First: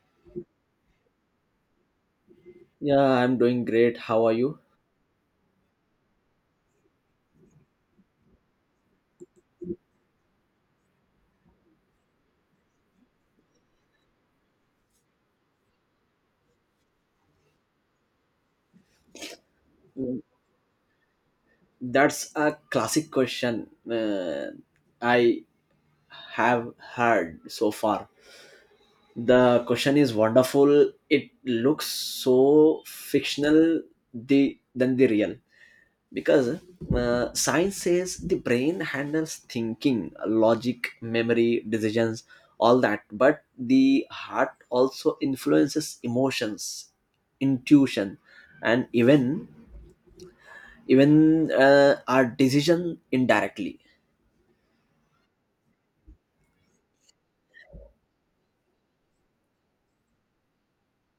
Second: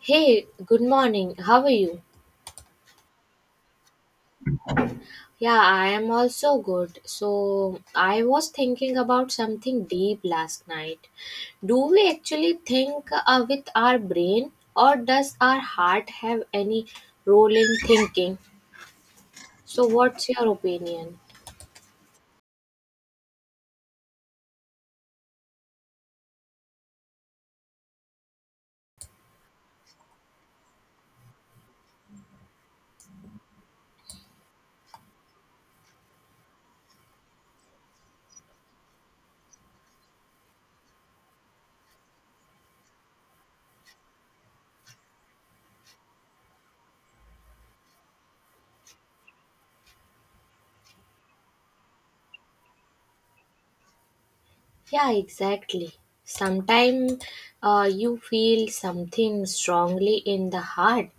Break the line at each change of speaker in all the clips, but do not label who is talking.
Hey, good morning. How are you?
Yeah, I'm doing great. How are you?
Yeah, I am also good. So, I was thinking about something deep last night. Do we actually think with our brain, or does our heart have any role in thinking? So,
Mm,
what's your opinion?
That's a classic question I have heard so far. The question is wonderful. It looks so fictional the than the real because science says the brain handles thinking, logic, memory, decisions, all that. But the heart also influences emotions, intuition, and even our decision indirectly.
Yeah, exactly. Sometimes you feel something strongly in the heart,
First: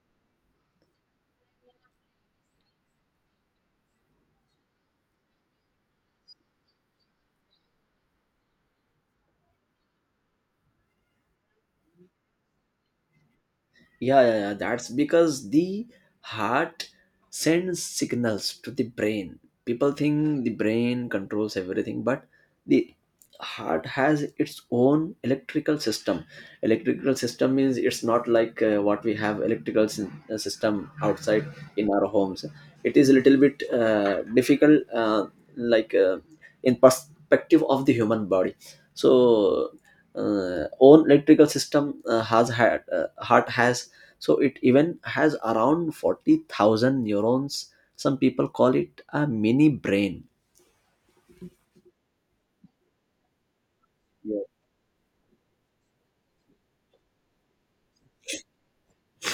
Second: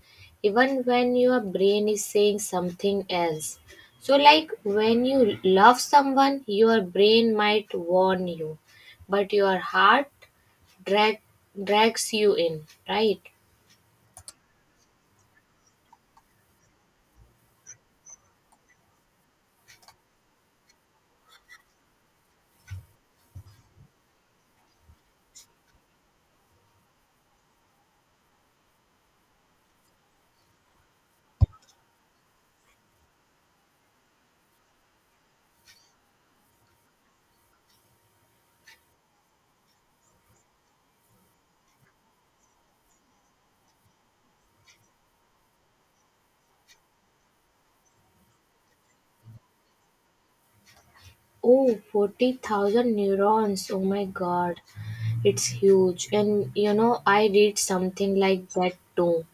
even when your brain is saying something else. So, like when you love someone, your brain might warn you, but your heart drag, drags you in, right?
Yeah, yeah, yeah, that's because the heart sends signals to the brain. People think the brain controls everything but the heart has its own electrical system. Electrical system means it's not like what we have electrical system outside in our homes. It is a little bit difficult, like uh, in perspective of the human body. So own electrical system, has had heart has, so it even has around 40,000 neurons. Some people call it a mini brain.
Oh, 40,000 neurons. Oh my
Yeah.
god. It's huge. And you know, I read something like that too.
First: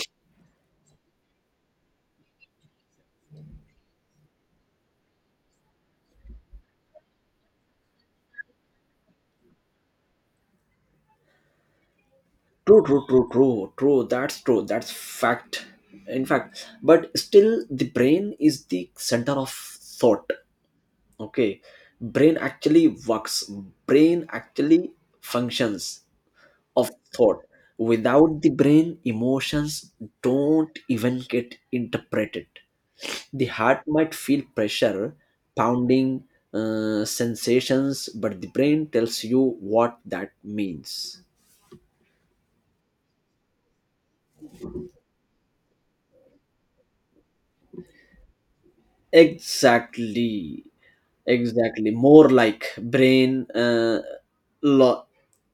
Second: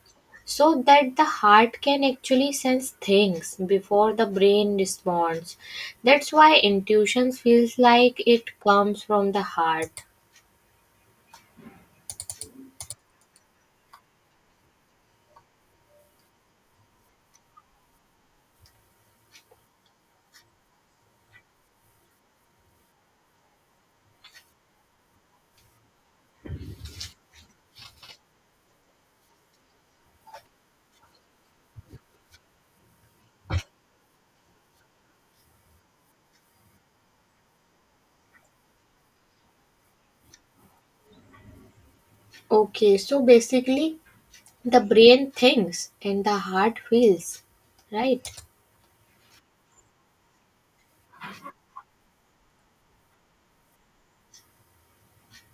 So that the heart can actually sense things before the brain responds. That's why intuition feels like it comes from the heart.
True, true, true, true, true. That's true. That's fact. In fact, but still, the brain is the center of thought. Okay. Brain actually works, brain actually functions. Of thought. Without the brain, emotions don't even get interpreted. The heart might feel pressure, pounding sensations, but the brain tells you what that means.
Okay, so basically, the brain thinks and the heart feels, right?
Exactly, exactly. More like brain, law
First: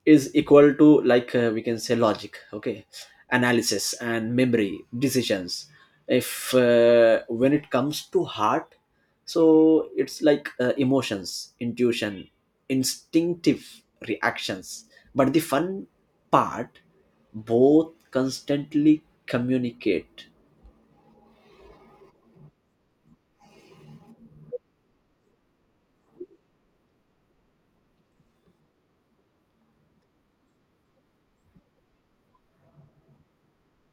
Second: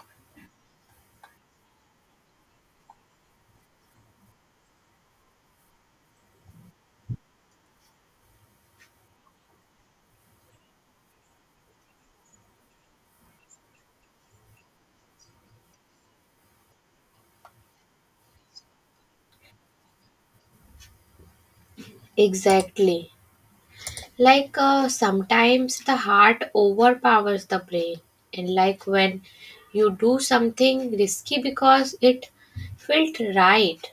is equal to like, we can say logic. Okay, analysis and memory decisions. If When it comes to heart, so it's like emotions, intuition, instinctive reactions. But the fun part, both constantly communicate.
Exactly. Like, sometimes the heart overpowers the brain, and like when you do something risky because it felt right.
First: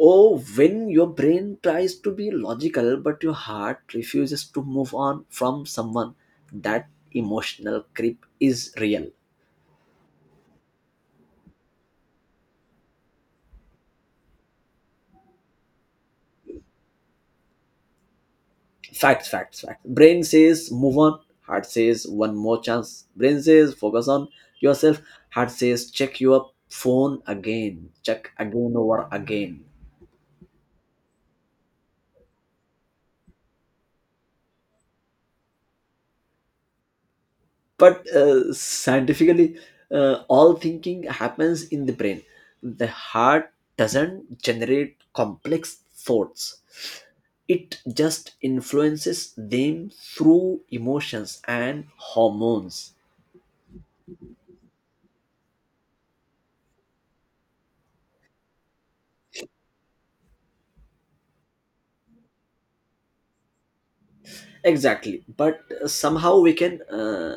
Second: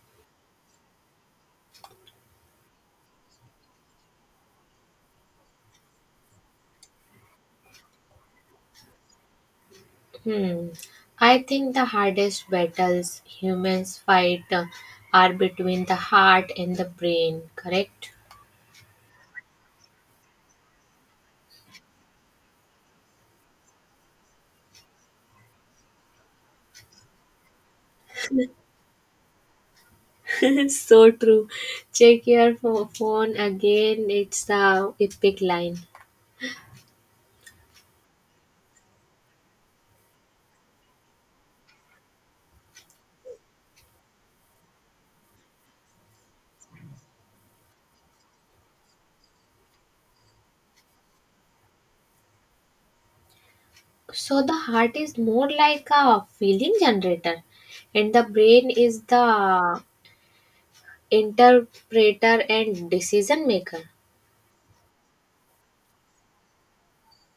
Oh, when your brain tries to be logical but your heart refuses to move on from someone, that emotional creep is real.
Hmm. i think the hardest battles humans fight are between the heart and the brain, correct?
Facts, facts, facts. Brain says move on, heart says one more chance. Brain says focus on yourself, heart says check your phone again, check again over again.
So true. Check your phone again, it's the epic line.
But scientifically, all thinking happens in the brain. The heart doesn't generate complex thoughts, it just influences them through emotions and hormones.
So the heart is more like a feeling generator and the brain is the interpreter and decision maker.
Exactly, but somehow we can,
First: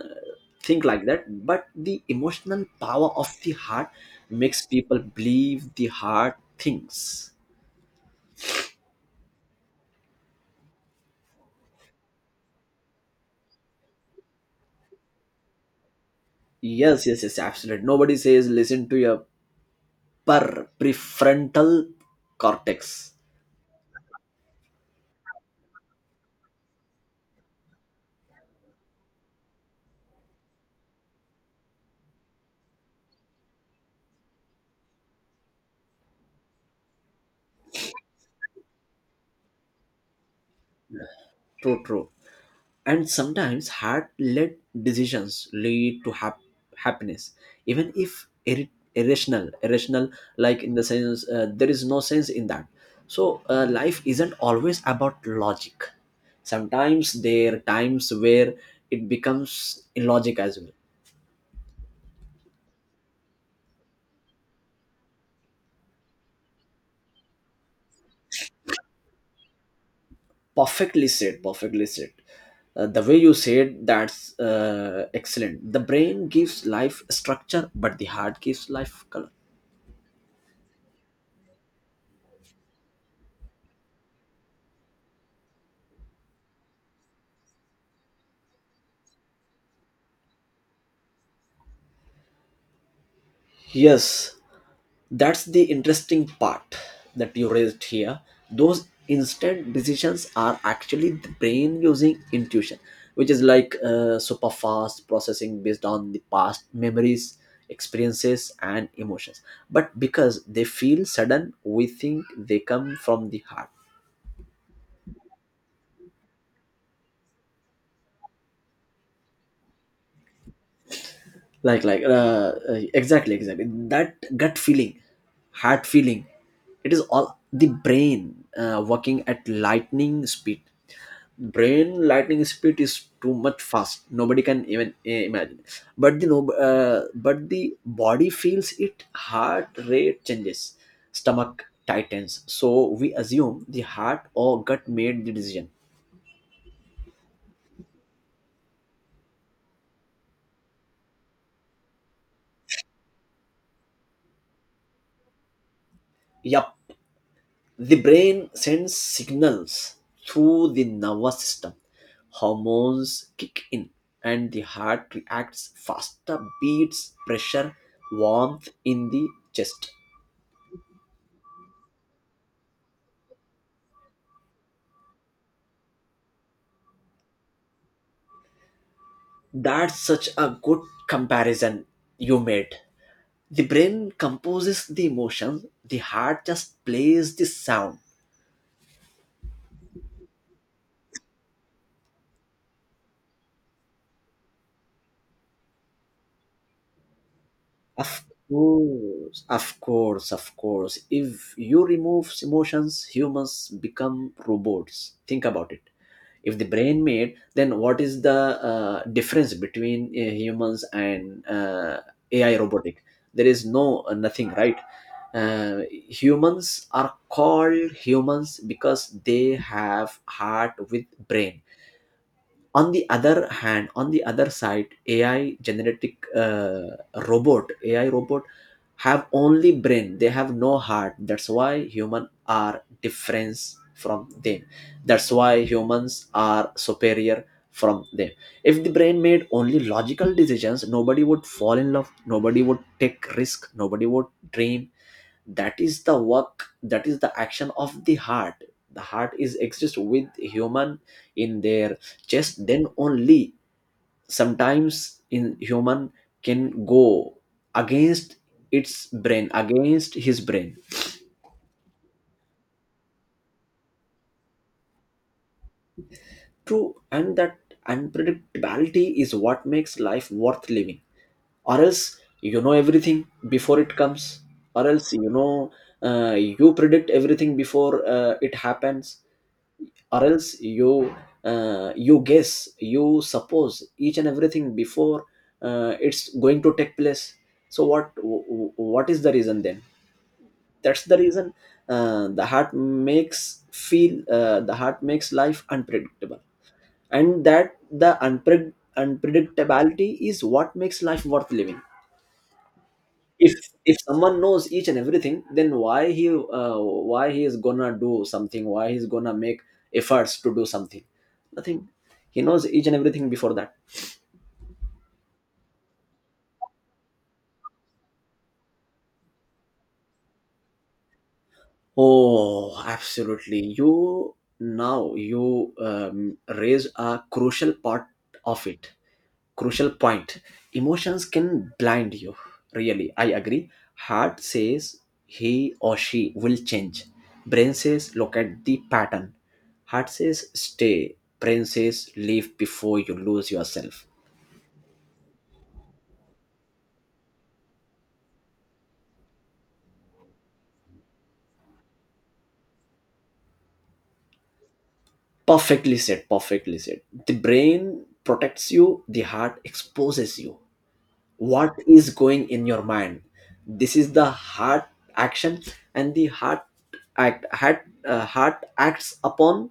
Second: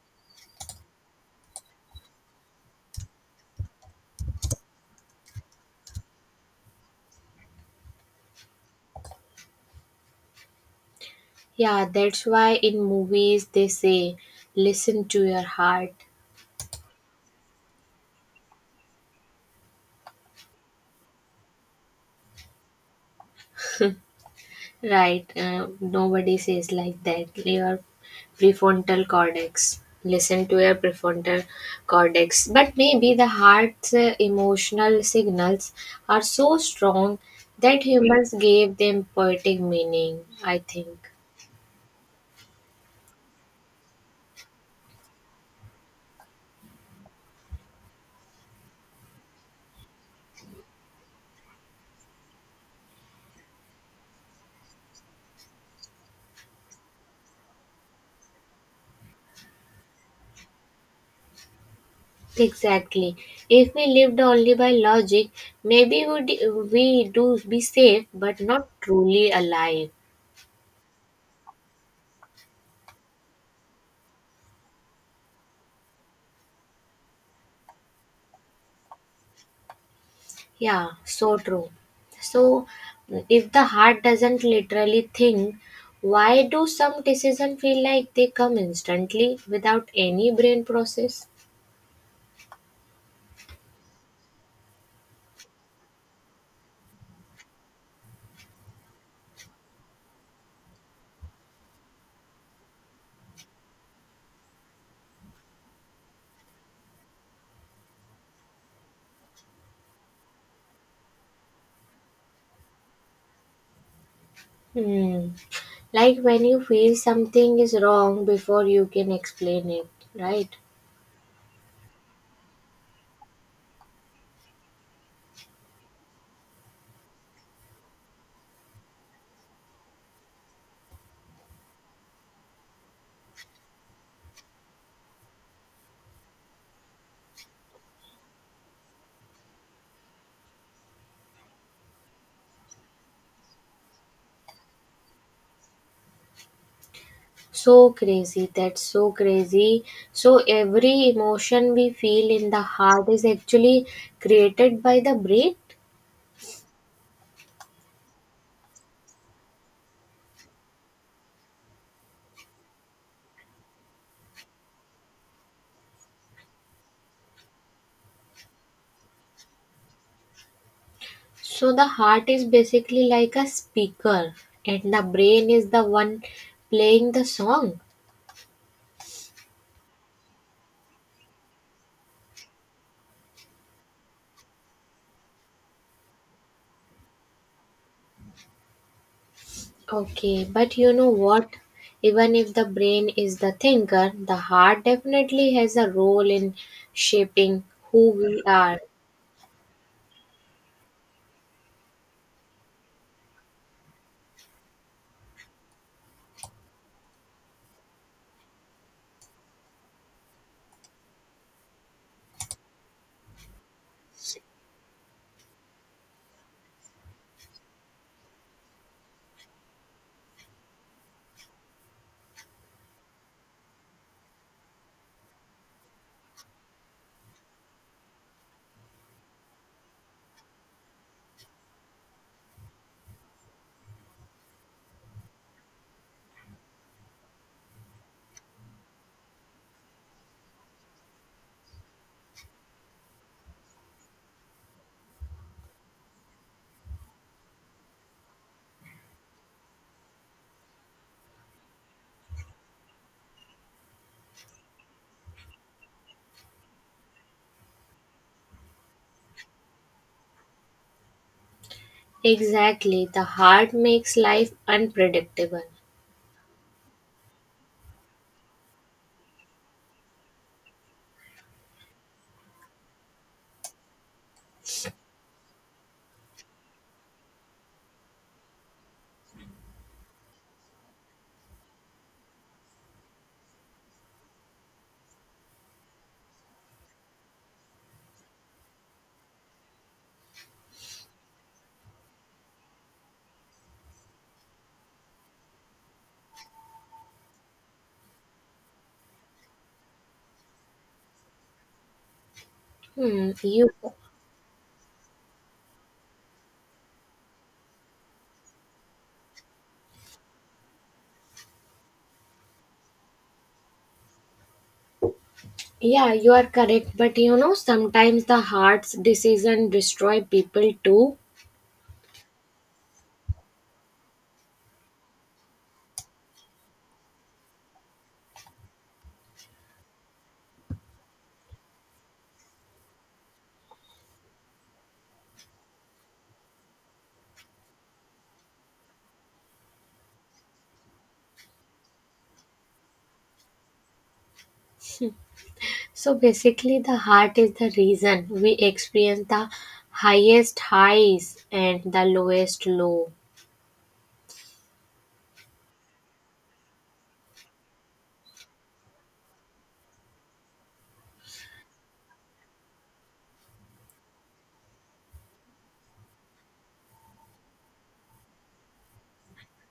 think like that, but the emotional power of the heart makes people believe the heart thinks.
Yeah, that's why in movies they say, listen to your heart.
Yes, yes, yes, absolutely. Nobody says listen to your per prefrontal cortex.
Right, nobody says like that. Your prefrontal cortex. Listen to your prefrontal cortex. But maybe the heart's emotional signals are so strong that humans gave them poetic meaning, I think.
True, true. And sometimes heart-led decisions lead to hap- happiness, even if ir- irrational. Irrational, like in the sense, there is no sense in that. So life isn't always about logic. Sometimes there are times where it becomes illogic as well.
Exactly. If we lived only by logic, maybe would we do be safe, but not truly alive.
Perfectly said, perfectly said. The way you said, that's excellent. The brain gives life structure but the heart gives life color.
Yeah, so true. So, if the heart doesn't literally think, why do some decisions feel like they come instantly without any brain process?
Yes, that's the interesting part that you raised here. Those instant decisions are actually the brain using intuition, which is like super fast processing based on the past memories, experiences, and emotions. But because they feel sudden, we think they come from the heart.
Hmm. Like when you feel something is wrong before you can explain it, right?
Like, exactly, exactly. That gut feeling, heart feeling, it is all the brain working at lightning speed. Brain lightning speed is too much fast, nobody can even imagine. But the no, but the body feels it. Heart rate changes, stomach tightens, so we assume the heart or gut made the decision.
So crazy. That's so crazy. So every emotion we feel in the heart is actually created by the brain.
Yep. The brain sends signals through the nervous system. Hormones kick in, and the heart reacts faster beats, pressure, warmth in the chest.
So the heart is basically like a speaker and the brain is the one playing the song.
That's such a good comparison you made. The brain composes the emotions, the heart just plays the sound.
Okay, but you know what? Even if the brain is the thinker, the heart definitely has a role in shaping who
Of
we are.
course, of course, of course. If you remove emotions, humans become robots. Think about it. If the brain made, then what is the difference between humans and AI robotic? There is no nothing, right? Uh, Humans are called humans because they have heart with brain. On the other side, ai genetic, uh, robot ai robot have only brain, they have no heart. That's why human are different from them, that's why humans are superior from them. If the brain made only logical decisions, nobody would fall in love, nobody would take risk, nobody would dream. That is the work, that is the action of the heart. The heart is exist with human in their chest, then only sometimes in human can go against its brain against his brain.
Exactly. The heart makes life unpredictable.
True, and that unpredictability is what makes life worth living. Or else you know everything before it comes, or else you know, you predict everything before it happens. Or else you, you guess, you suppose each and everything before it's going to take place. So what is the reason then? That's the reason, the heart makes life unpredictable, and that the unpredictability is what makes life worth living.
Hmm,
if
you
if someone knows each and everything, then why he is gonna do something, why he's gonna make efforts to do something? Nothing, he knows each and everything before that.
Yeah, you are correct. But you know, sometimes the heart's decision destroy people too.
Oh, absolutely. You raise a crucial part of it. Crucial point. Emotions can blind you. Really, I agree. Heart says he or she will change. Brain says look at the pattern. Heart says stay. Brain says leave before you lose yourself.
So basically, the heart is the reason we experience the highest highs and the lowest low.
Perfectly said. Perfectly said. The brain protects you. The heart exposes you. What is going in your mind, this is the heart action. And the act heart heart acts upon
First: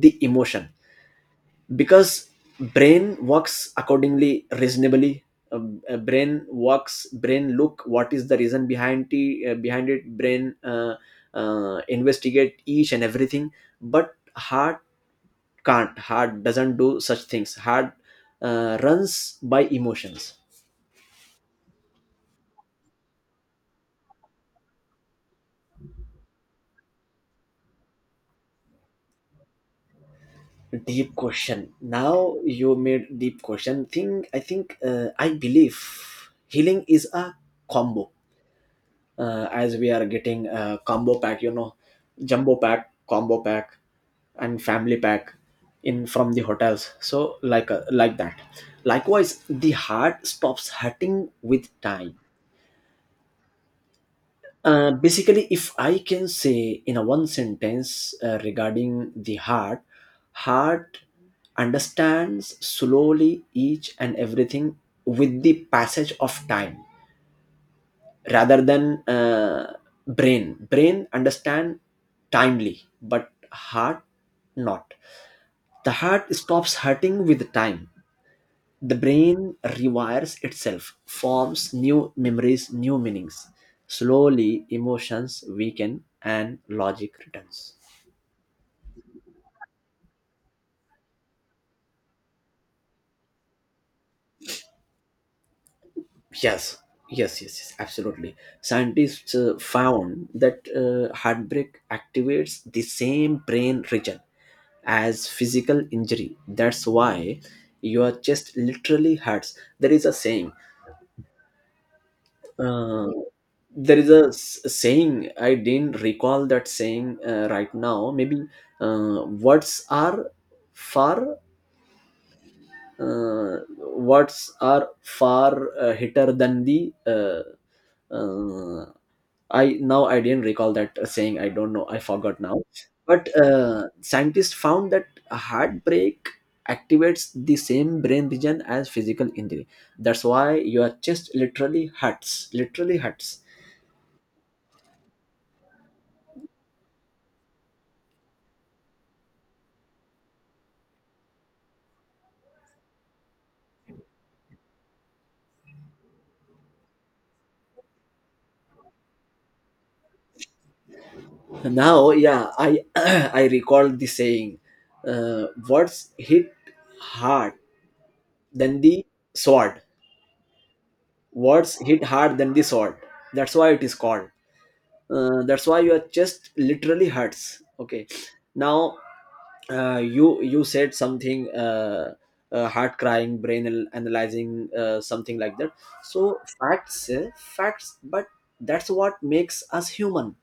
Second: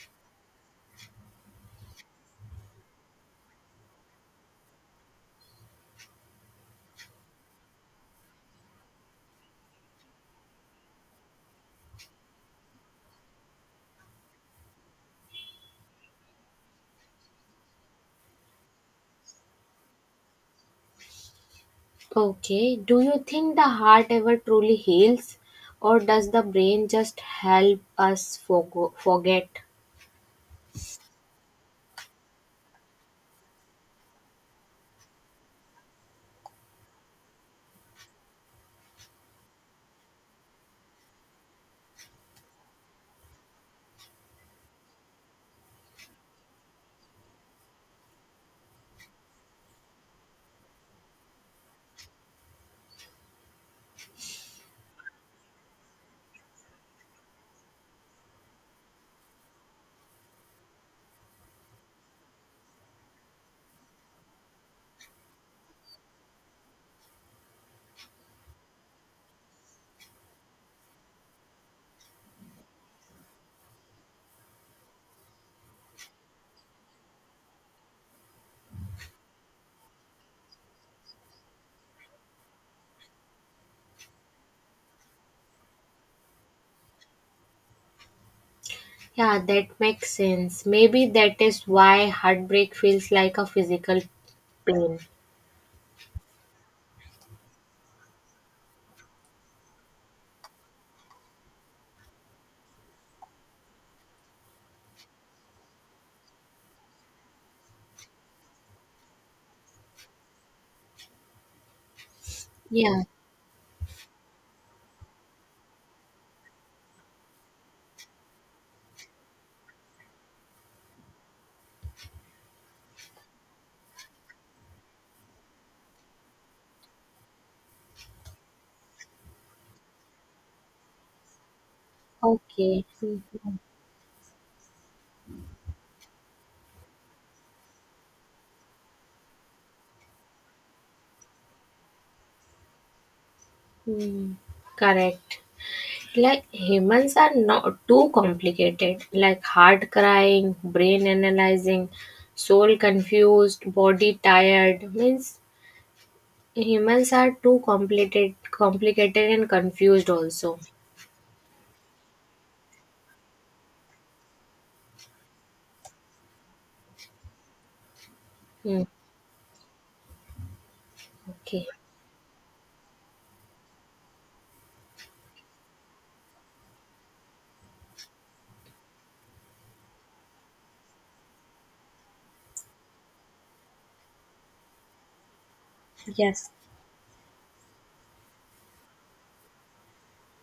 the emotion, because brain works accordingly, reasonably. Brain works, brain look what is the reason behind the behind it. Brain investigate each and everything. But heart can't, heart doesn't do such things. Heart runs by emotions.
Okay, do you think the heart ever truly heals, or does the brain just help us forget?
Deep question. Now you made deep question. Think I believe healing is a combo. As we are getting a combo pack, you know, jumbo pack, combo pack, and family pack in from the hotels. So like that. Likewise, the heart stops hurting with time. Basically, if I can say in a one sentence regarding the heart, heart understands slowly each and everything with the passage of time, rather than brain. Brain understand timely, but heart not. The heart stops hurting with time. The brain rewires itself, forms new memories, new meanings. Slowly, emotions weaken and logic returns.
Yeah, that makes sense. Maybe that is why heartbreak feels like a physical pain.
Yes, yes, yes, yes, absolutely. Scientists found that heartbreak activates the same brain region as physical injury. That's why your chest literally hurts. There is a saying,
Yeah,
uh, there is a s- saying, I didn't recall that saying right now. Maybe uh, words are far uh, words are far hitter than the, uh, I now I didn't recall that saying, I don't know, I forgot now.
okay. Mhm.
But scientists found that a heartbreak activates the same brain region as physical injury. That's why your chest literally hurts, literally hurts.
Hmm, correct. Like humans are not too complicated, like heart crying, brain analyzing, soul confused, body tired. Means humans are too complicated, complicated and confused also.
Now, yeah, I I recall the saying, words hit hard than
Hmm,
the sword.
okay.
Words hit hard than the sword. That's why it is called. That's why your chest literally hurts. Okay, now you, you said something, heart crying, brain al- analyzing, something like that. So
Yes.
facts, eh, facts, but that's what makes us human.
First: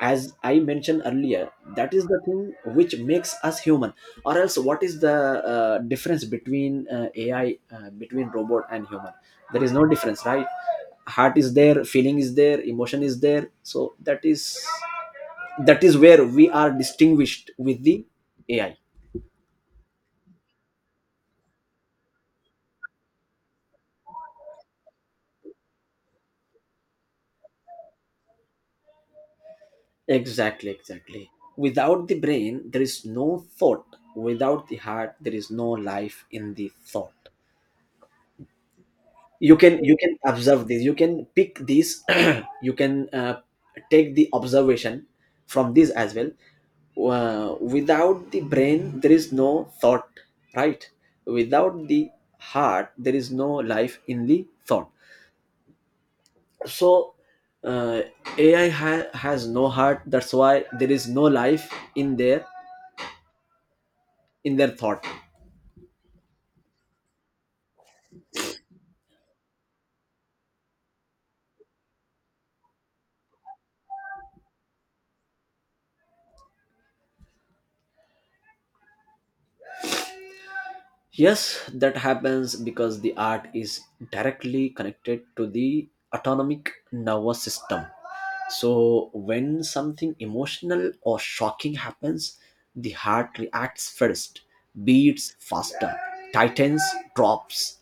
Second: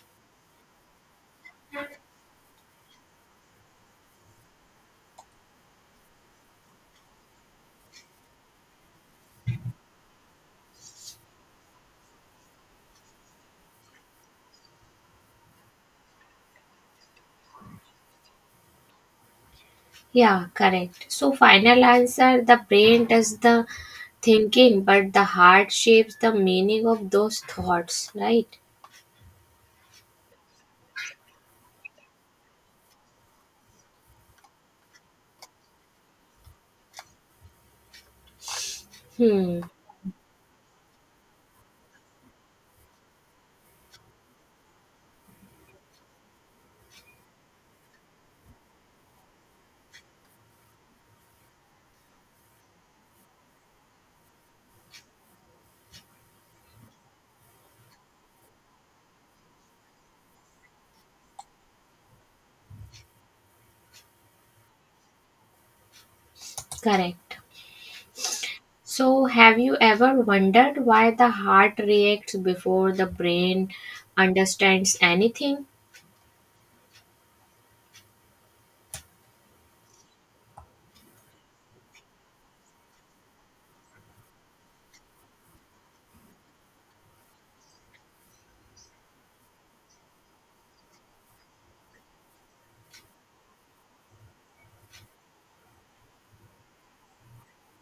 As I mentioned earlier, that is the thing which makes us human, or else what is the difference between ai, between robot and human? There is no difference, right? Heart is there, feeling is there, emotion is there, so that is, that is where we are distinguished with the ai.
Yeah, correct. So final answer, the brain does the thinking, but the heart shapes the meaning of those thoughts, right?
Exactly, exactly. Without the brain there is no thought, without the heart there is no life in the thought. You
Hmm,
can, you can observe this, you can pick these. You can take the observation from this as well. Without the brain there is no thought, right? Without the heart there is no life in the thought. So uh, has no heart, that's why there is no life in their, in their thought.
correct. So, have you ever wondered why the heart reacts before the brain understands anything?
Yes, that happens because the art is directly connected to the autonomic nervous system. So, when something emotional or shocking happens, the heart reacts first, beats faster, tightens, drops,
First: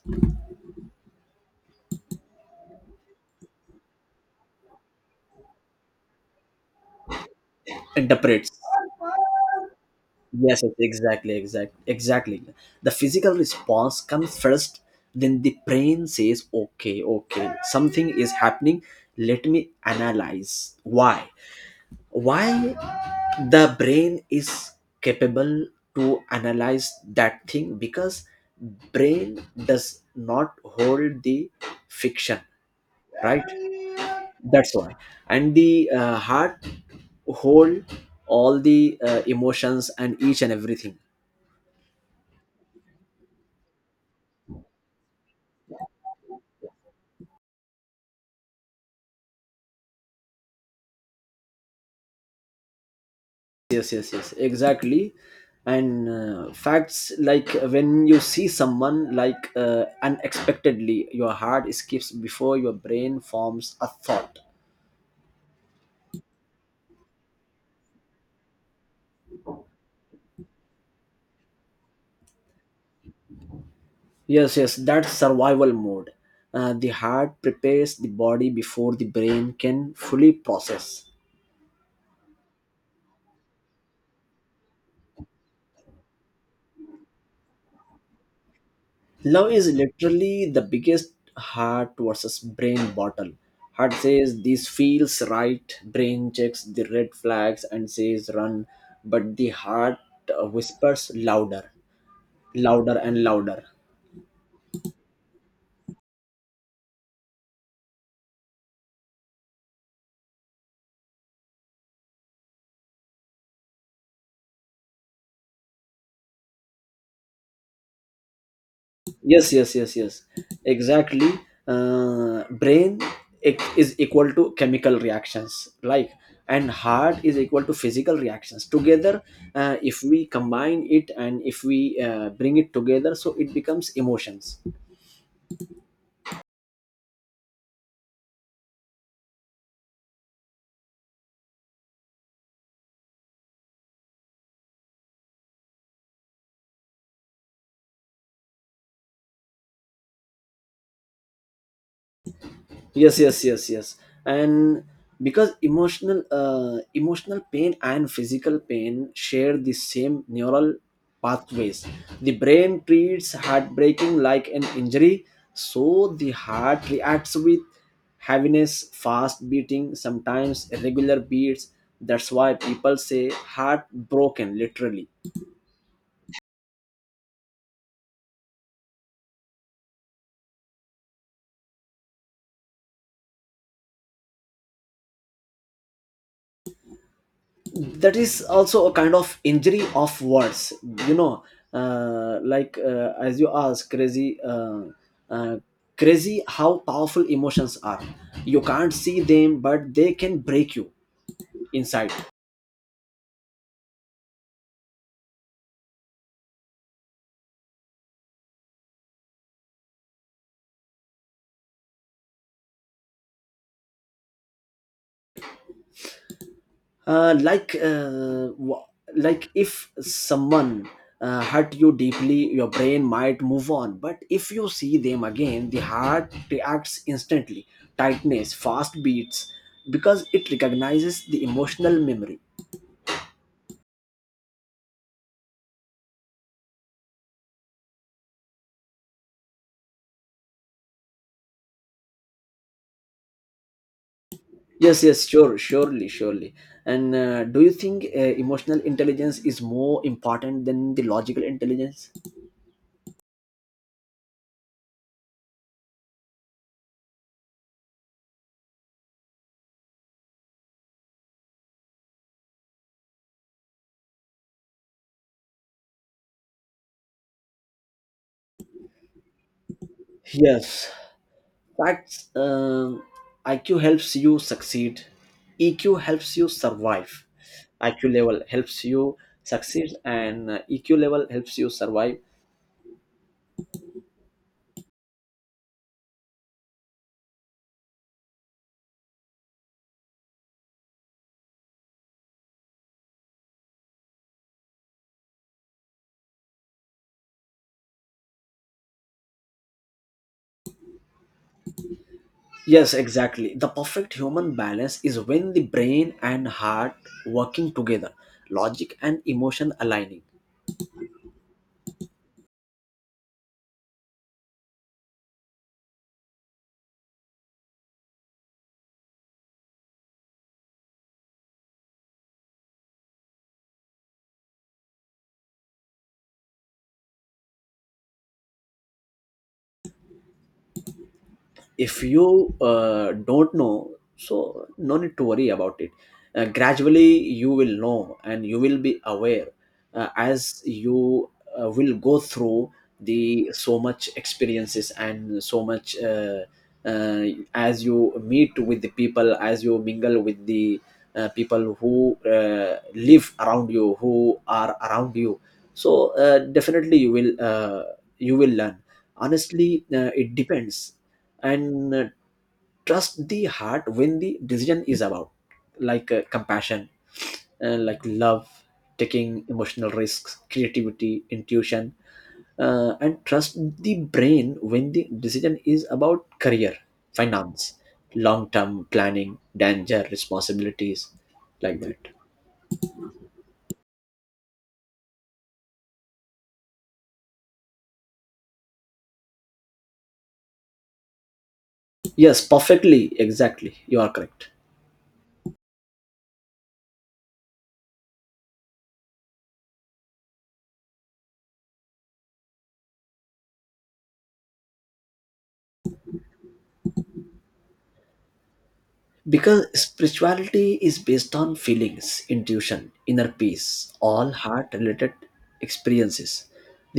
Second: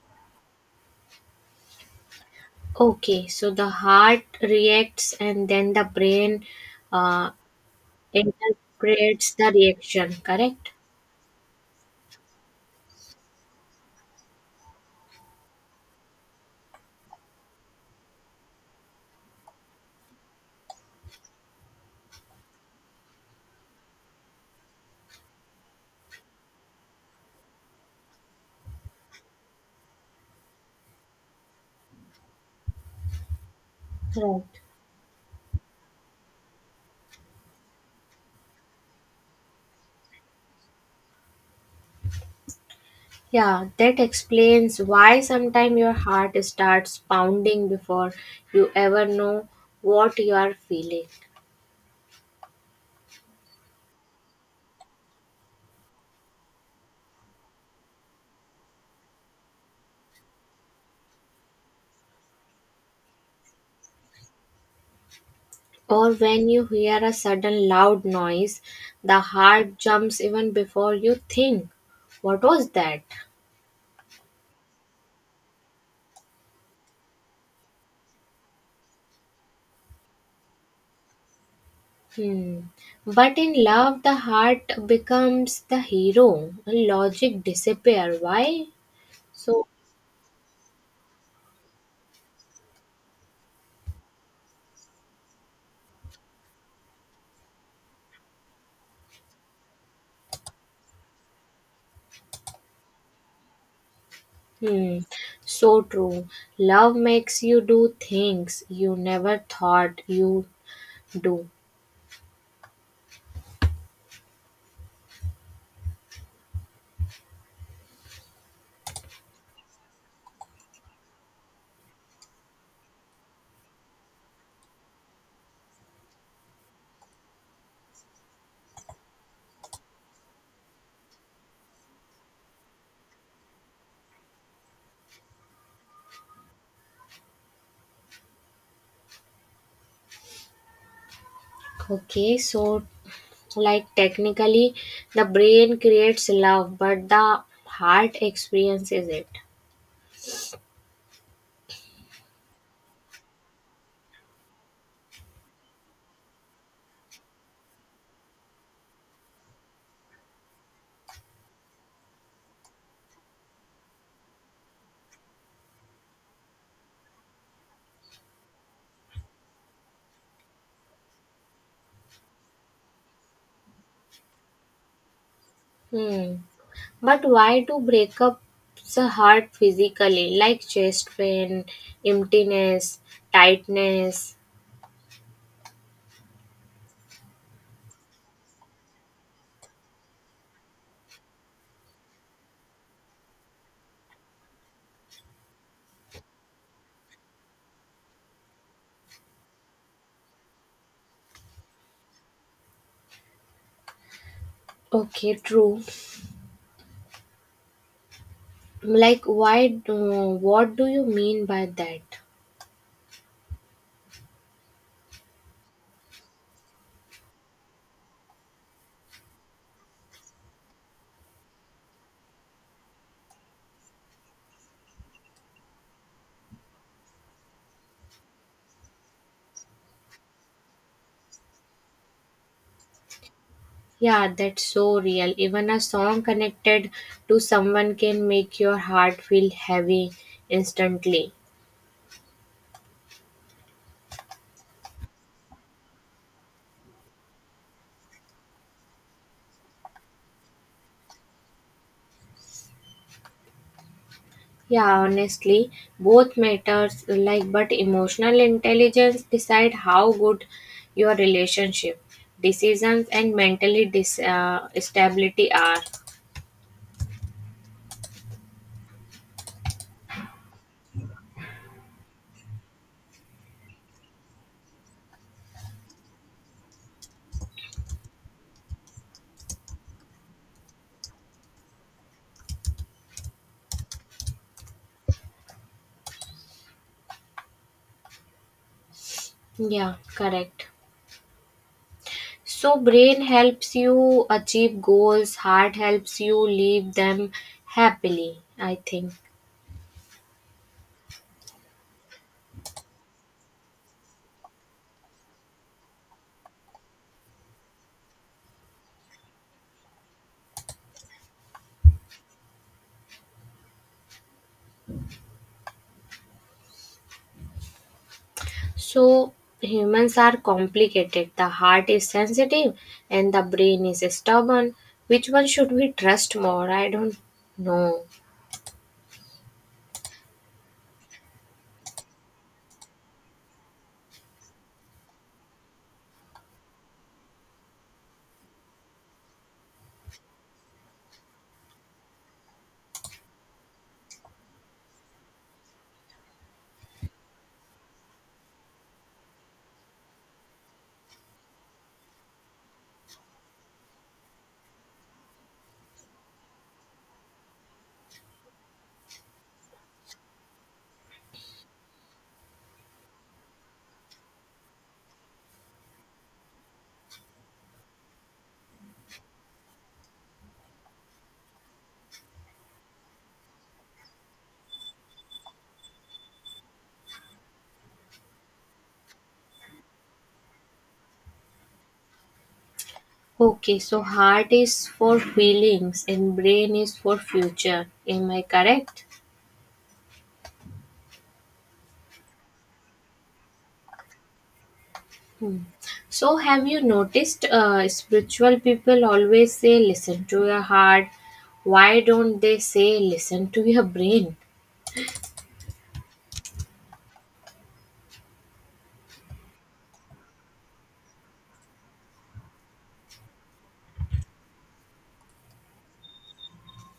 Okay, so the heart reacts and then the brain uh,
interprets.
interprets the reaction,
Yes,
correct?
yes, exactly, exact, exactly. The physical response comes first, then the brain says, okay, okay, something is happening, let me analyze why the brain is capable to analyze that thing, because brain does not hold the fiction, right?
Right.
That's why. And the heart hold all the emotions and each and everything.
Yeah, that explains why sometimes your heart starts pounding before you ever know what you are feeling.
Yes, yes, yes, exactly. And facts, like when you see someone like unexpectedly, your heart skips before your brain forms a thought.
Or when you hear a sudden loud noise, the heart jumps even before you think, what was that?
Yes, yes, that's survival mode. The heart prepares the body before the brain can fully process.
Hmm. But in love, the heart becomes the hero, and logic disappear. Why?
Love
So,
is literally the biggest heart versus brain battle. Heart says this feels right, brain checks the red flags and says run, but the heart whispers louder, louder, and louder.
hmm, so true. Love makes you do things you never thought you do.
Yes, exactly. Brain is equal to chemical reactions, like, and heart is equal to physical reactions together. If we combine it and if we bring it together, so it becomes emotions.
Okay, so like technically, the brain creates love, but the heart experiences it.
Yes. And because emotional emotional pain and physical pain share the same neural pathways, the brain treats heartbreaking like an injury. So the heart reacts with heaviness, fast beating, sometimes irregular beats. That's why people say heartbroken literally.
Hmm. But why do breakups hurt physically, like chest pain, emptiness, tightness?
That is also a kind of injury of words, you know like, as you ask, crazy, uh, crazy how powerful emotions are. You can't see them, but they can break you inside.
Okay, true. Like, why? What do you mean by that?
uh, like uh, w- like, if someone hurt you deeply, your brain might move on, but if you see them again, the heart reacts instantly. Tightness, fast beats, because it recognizes the emotional memory.
Yeah, that's so real. Even a song connected to someone can make your heart feel heavy instantly.
Yes, yes, sure, surely, surely. And do you think emotional intelligence is more important than the logical intelligence?
Yeah, honestly, both matters like but emotional intelligence decide how good your relationship, decisions and mentally stability are.
Yes. Facts. IQ helps you succeed. EQ helps you survive. IQ level helps you succeed, and EQ level helps you survive.
Yeah, correct. So brain helps you achieve goals, heart helps you leave them happily, I think.
Yes, exactly. The perfect human balance is when the brain and heart working together, logic and emotion aligning.
So humans are complicated. The heart is sensitive and the brain is stubborn. Which one should we trust more? I don't know.
If you don't know, so no need to worry about it. Gradually you will know and you will be aware, as you will go through the so much experiences and so much uh, as you meet with the people, as you mingle with the people who live around you, who are around you. So definitely you will learn. Honestly, it depends. And trust the heart when the decision is about, like, compassion and like love, taking emotional risks, creativity, intuition. And trust the brain when the decision is about career, finance, long term planning, danger, responsibilities, like that.
Okay, so heart is for feelings and brain is for future. Am I correct?
Yes, perfectly, exactly, you are correct.
So, have you noticed spiritual people always say listen to your heart? Why don't they say listen to your brain?
Because spirituality is based on feelings, intuition, inner peace, all heart related experiences.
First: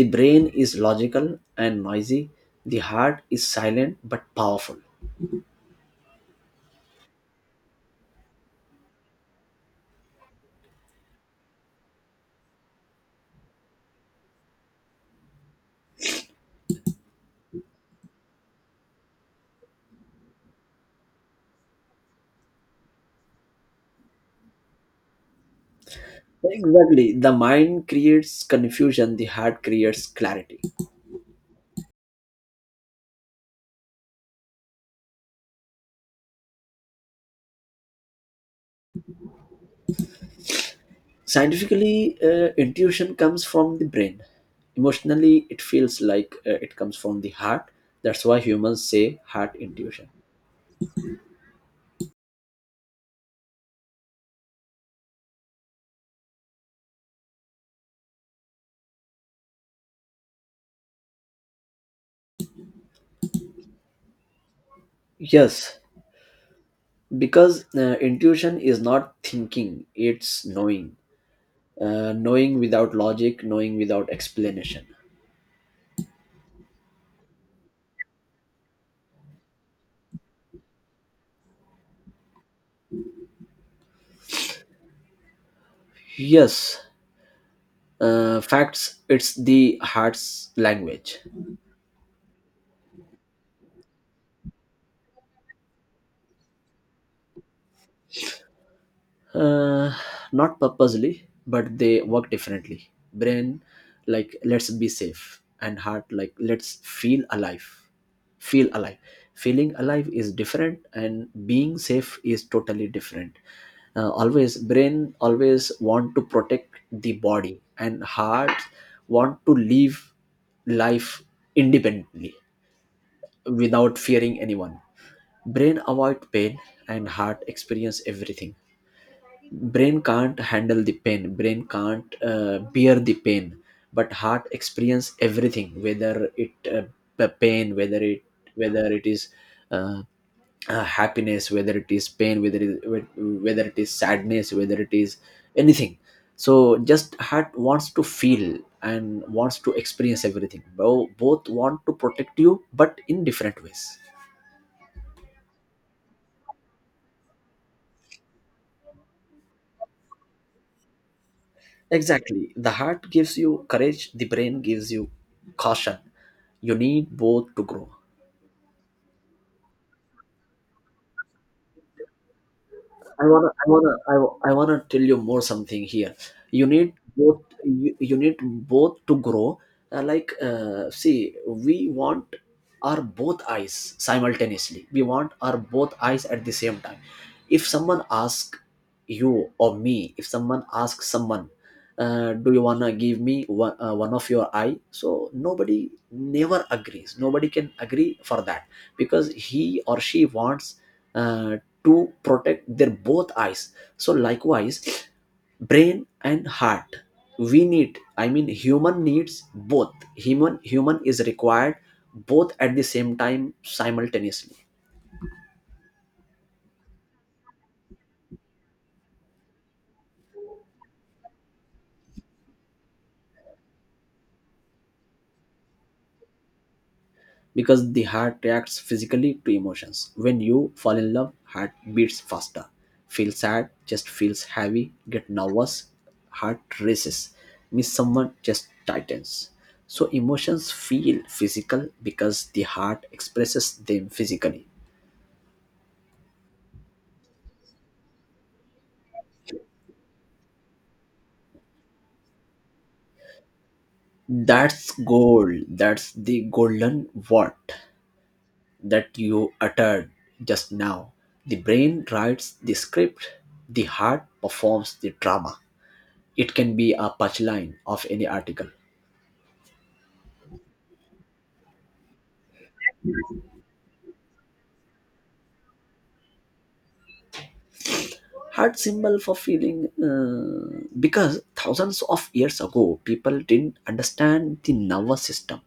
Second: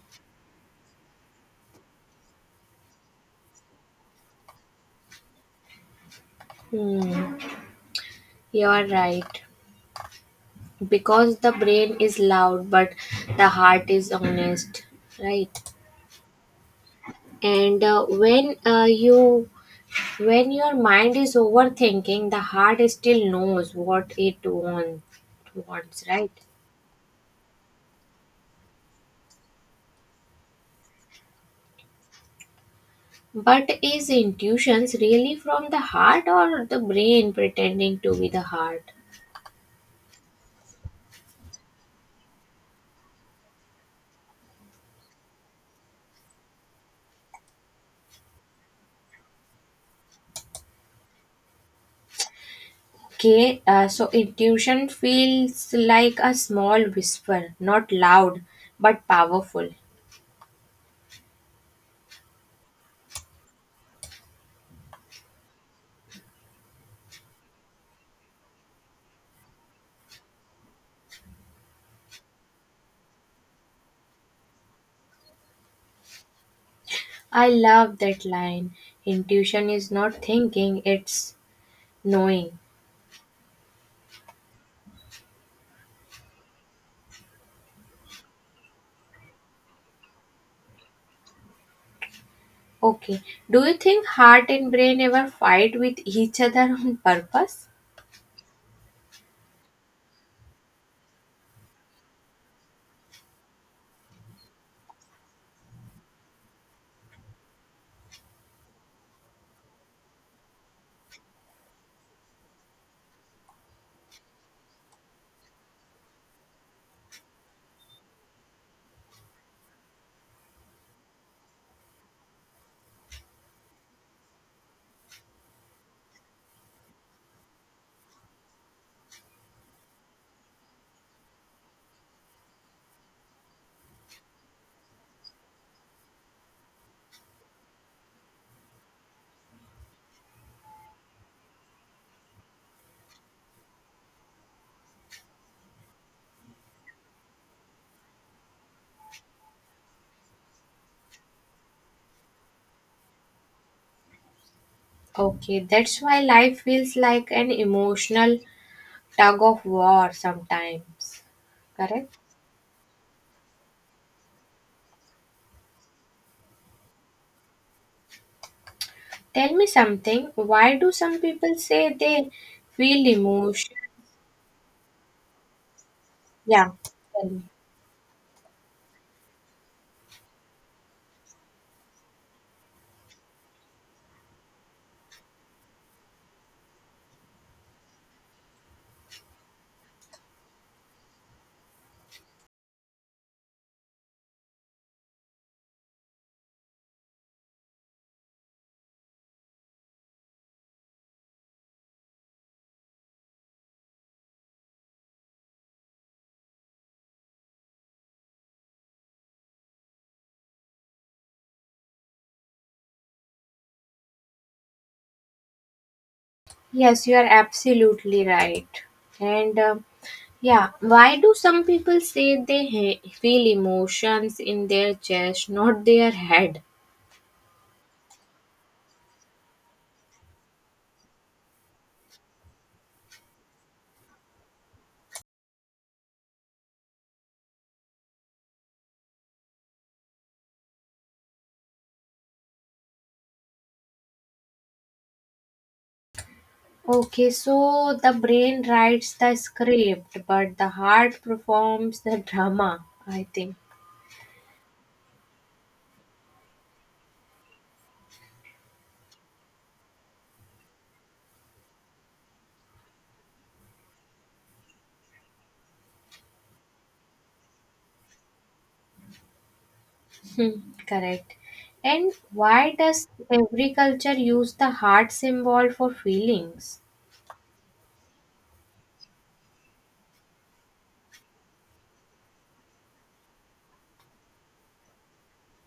The brain is logical and noisy. The heart is silent but powerful.
Hmm, you are right. Because the brain is loud, but the heart is honest, right? And when your mind is overthinking, the heart still knows what it wants, right?
Exactly. The mind creates confusion, the heart creates clarity.
But is intuitions really from the heart or the brain pretending to be the heart?
Scientifically, intuition comes from the brain. Emotionally, it feels like it comes from the heart. That's why humans say heart intuition.
Okay, so intuition feels like a small whisper, not loud, but powerful.
Yes. Because intuition is not thinking, it's knowing. Knowing without logic, knowing without explanation.
I love that line. Intuition is not thinking, it's knowing.
Yes. Facts. It's the heart's language.
Okay, do you think heart and brain ever fight with each other on purpose?
uh, Not purposely, but they work differently. Brain like let's be safe, and heart like let's feel alive. Feel alive. Feeling alive is different and being safe is totally different. Always brain always want to protect the body, and heart want to live life independently, without fearing anyone. Brain avoid pain, and heart experience everything. Brain can't handle the pain, brain can't bear the pain, but heart experience everything, whether it the pain, whether it is uh, happiness, whether it is pain, whether it is sadness, whether it is anything. So just heart wants to feel and wants to experience everything. Both want to protect you but in different ways.
Okay, that's why life feels like an emotional tug of war sometimes. Correct?
Exactly. The heart gives you courage, the brain gives you caution. You need both to grow.
Tell me something. Why do some people say they feel emotion?
I wanna tell you more something here. You
Yeah.
need
Tell me.
both. You need both to grow. See, we want our both eyes simultaneously. We want our both eyes at the same time. If someone asks you or me, if someone asks someone, do you wanna give me one, one of your eye, so nobody never agrees, nobody can agree for that, because he or she wants uh, to protect their both eyes. So likewise, brain and heart, we need, I mean, human needs both. Human is required both at the same time, simultaneously.
Yes, you are absolutely right. And yeah, why do some people say they feel emotions in their chest, not their head?
Because the heart reacts physically to emotions. When you fall in love, heart beats faster. Feel sad, chest feels heavy. Get nervous, heart races. Miss someone, chest tightens. So emotions feel physical because the heart expresses them physically.
Okay, so the brain writes the script, but the heart performs the drama, I think.
That's gold, that's the golden word that you uttered just now. The brain writes the script, the heart performs the drama. It can be a punchline of any article.
Hmm, correct. And why does every culture use the heart symbol for feelings?
Heart symbol for feeling, because thousands of years ago people didn't understand the nervous system.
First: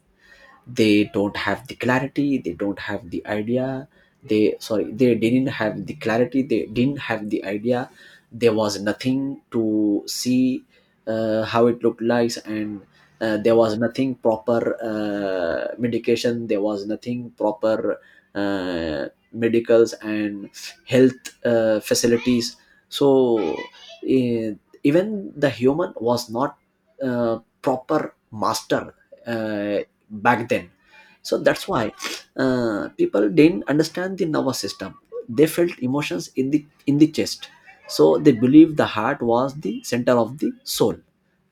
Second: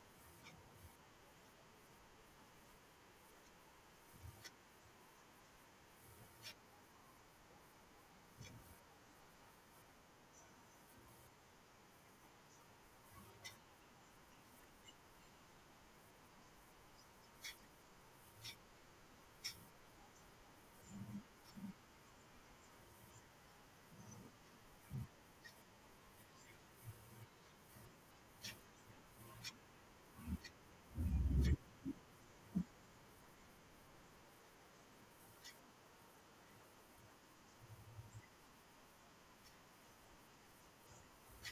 They don't have the clarity, they don't have the idea. They, sorry, they didn't have the clarity, they didn't have the idea. There was nothing to see, how it looked like. And there was nothing proper, medication. There was nothing proper, uh, medicals and health facilities. So, eh, even the human was not proper master, Uh back then. So that's why people didn't understand the nervous system. They felt emotions in the chest, so they believed the heart was the center of the soul.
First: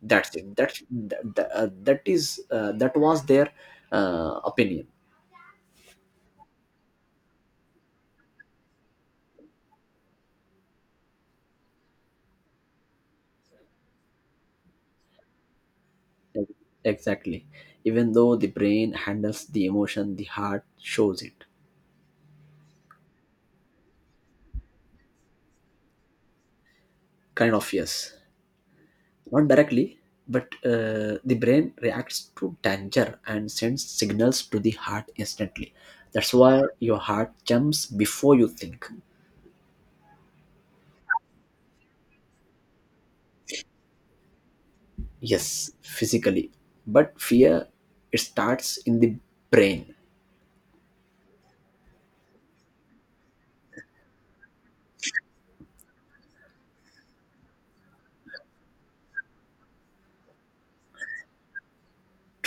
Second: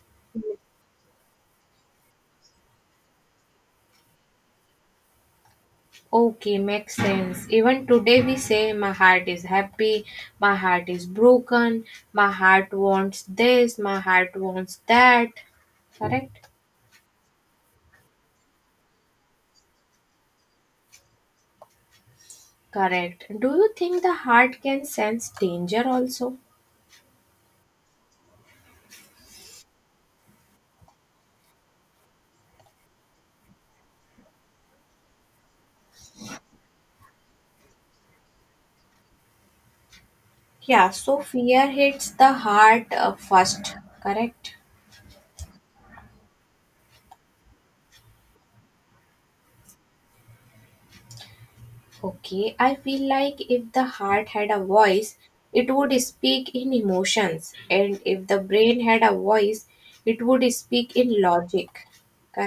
That's it. That was their opinion.
Okay, makes sense. Even today we say my heart is happy, my heart is broken, my heart wants this, my heart wants that. Correct?
Exactly. Even though the brain handles the emotion, the heart shows it.
Correct. Do you think the heart can sense danger also?
Kind of, yes. Not directly, but the brain reacts to danger and sends signals to the heart instantly. That's why your heart jumps before you think.
Yeah, so fear hits the heart first. Correct?
Yes, physically, but fear, it starts in the brain.
Okay, I feel like if the heart had a voice, it would speak in emotions, and if the brain had a voice, it would speak in logic.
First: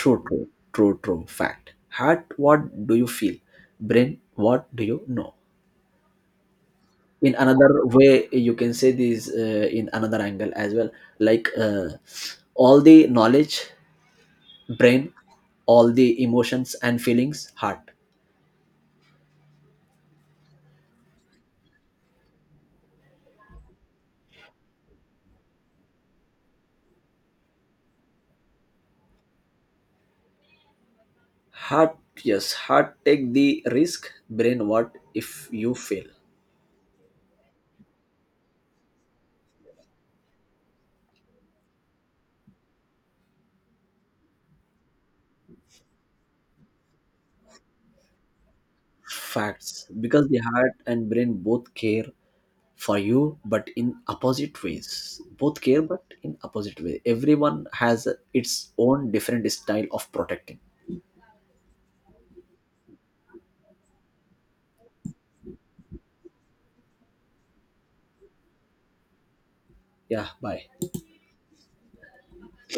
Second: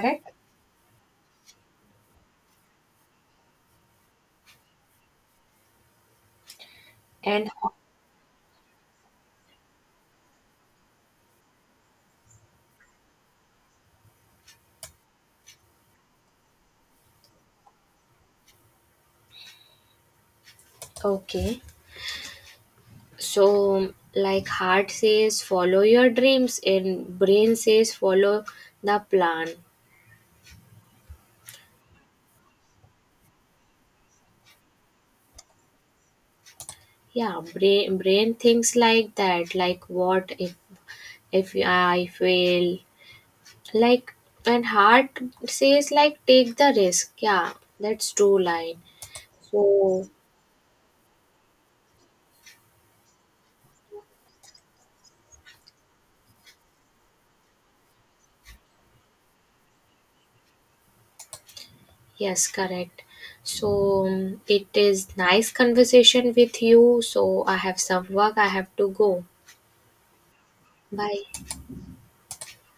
True, true, true, true. Fact. Heart, what do you feel? Brain, what do you know? In
And
another way you can say this, in another angle as well. Like, all the knowledge, brain. All the emotions and feelings, heart.
okay. So, like heart says follow your dreams and brain says follow the plan.
Heart, yes, heart take the risk. Brain, what if you fail?
Yeah, brain thinks like that. Like what if I fail? Like when heart says like take the risk, yeah, that's true line.
Facts.
So
Because the heart and brain both care for you but in opposite ways. Both care but in opposite way. Everyone has its own different style of protecting.
yes, correct. So it is nice conversation with you, so I have some work, I have to go.
Yeah, bye.
Bye.